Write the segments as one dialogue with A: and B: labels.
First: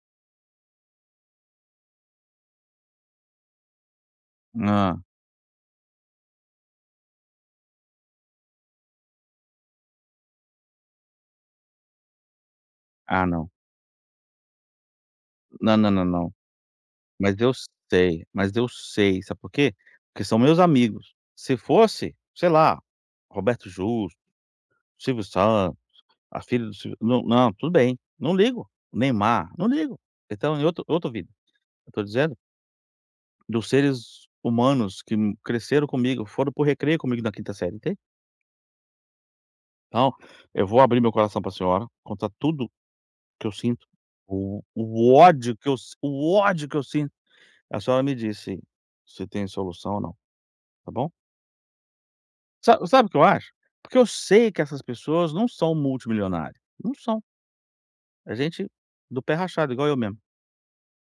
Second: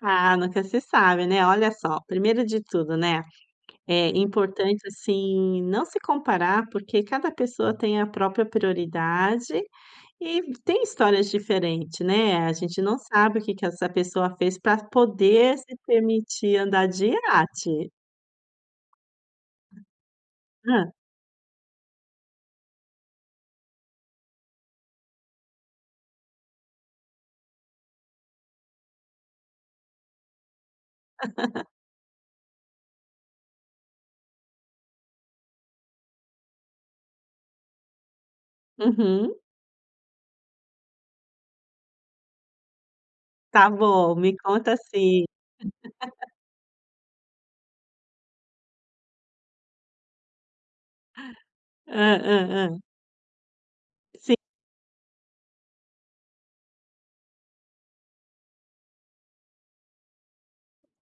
A: Ah, nunca se sabe, né, olha só, primeiro de tudo, né, é importante,
B: Hã.
A: assim, não se comparar, porque cada pessoa tem a própria prioridade, e tem histórias diferente, né, a gente não
B: Ah
A: sabe o
B: não.
A: que que essa pessoa fez para poder se
B: Na na na não,
A: permitir andar de
B: mas eu
A: iate.
B: sei, mas eu sei, sabe por quê? Porque são meus
A: Hã.
B: amigos, se fosse, sei lá, Roberto Justos, Silvio Santos, a filha do Silvio na não, tudo bem, não ligo, Neymar, não ligo, eles estão em outro outra vida, eu tô dizendo dos seres humanos que n cresceram comigo, foram para o recreio comigo na quinta série, entende?
A: Uhum.
B: Então, eu vou abrir meu coração pra senhora, contar tudo que eu
A: Tá
B: sinto,
A: bom, me
B: o
A: conta
B: o
A: sim.
B: ódio que eu si o ódio que eu sinto, a senhora me disse se se tem solução ou não tá bom?
A: Hã, hã,
B: Sa
A: hã.
B: sabe o que eu acho? Porque eu
A: Sim.
B: sei que essas pessoas não são multimilionárias, não são. É gente do pé rachado, igual eu mesmo.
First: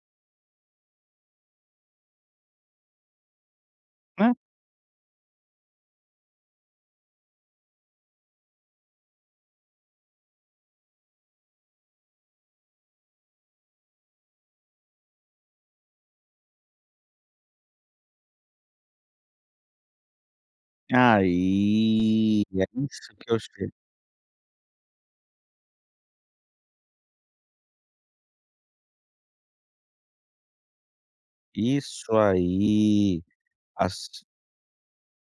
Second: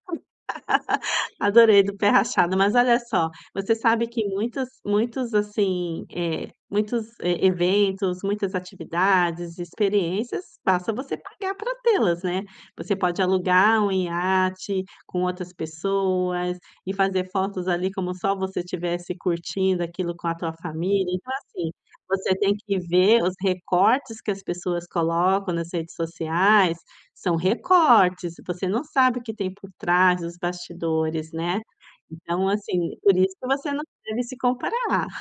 A: Adorei, do pé rachado, mas olha só, você sabe que
B: Né.
A: muitos muitos, assim, eh muitos, e eventos, muitas atividades, experiências, basta você pagar para te-las, né. Você pode alugar um iate com outras pessoas e fazer fotos ali como só você tivesse curtindo aquilo com a tua família, então assim, você
B: Aí,
A: tem
B: é
A: que
B: isso
A: ver
B: que
A: os
B: eu acho que
A: recortes que as pessoas colocam nas redes sociais, são recortes, você não sabe o que tem por trás dos bastidores, né,
B: Isso
A: então assim, por
B: aí,
A: isso que você não deve
B: as
A: se comparar.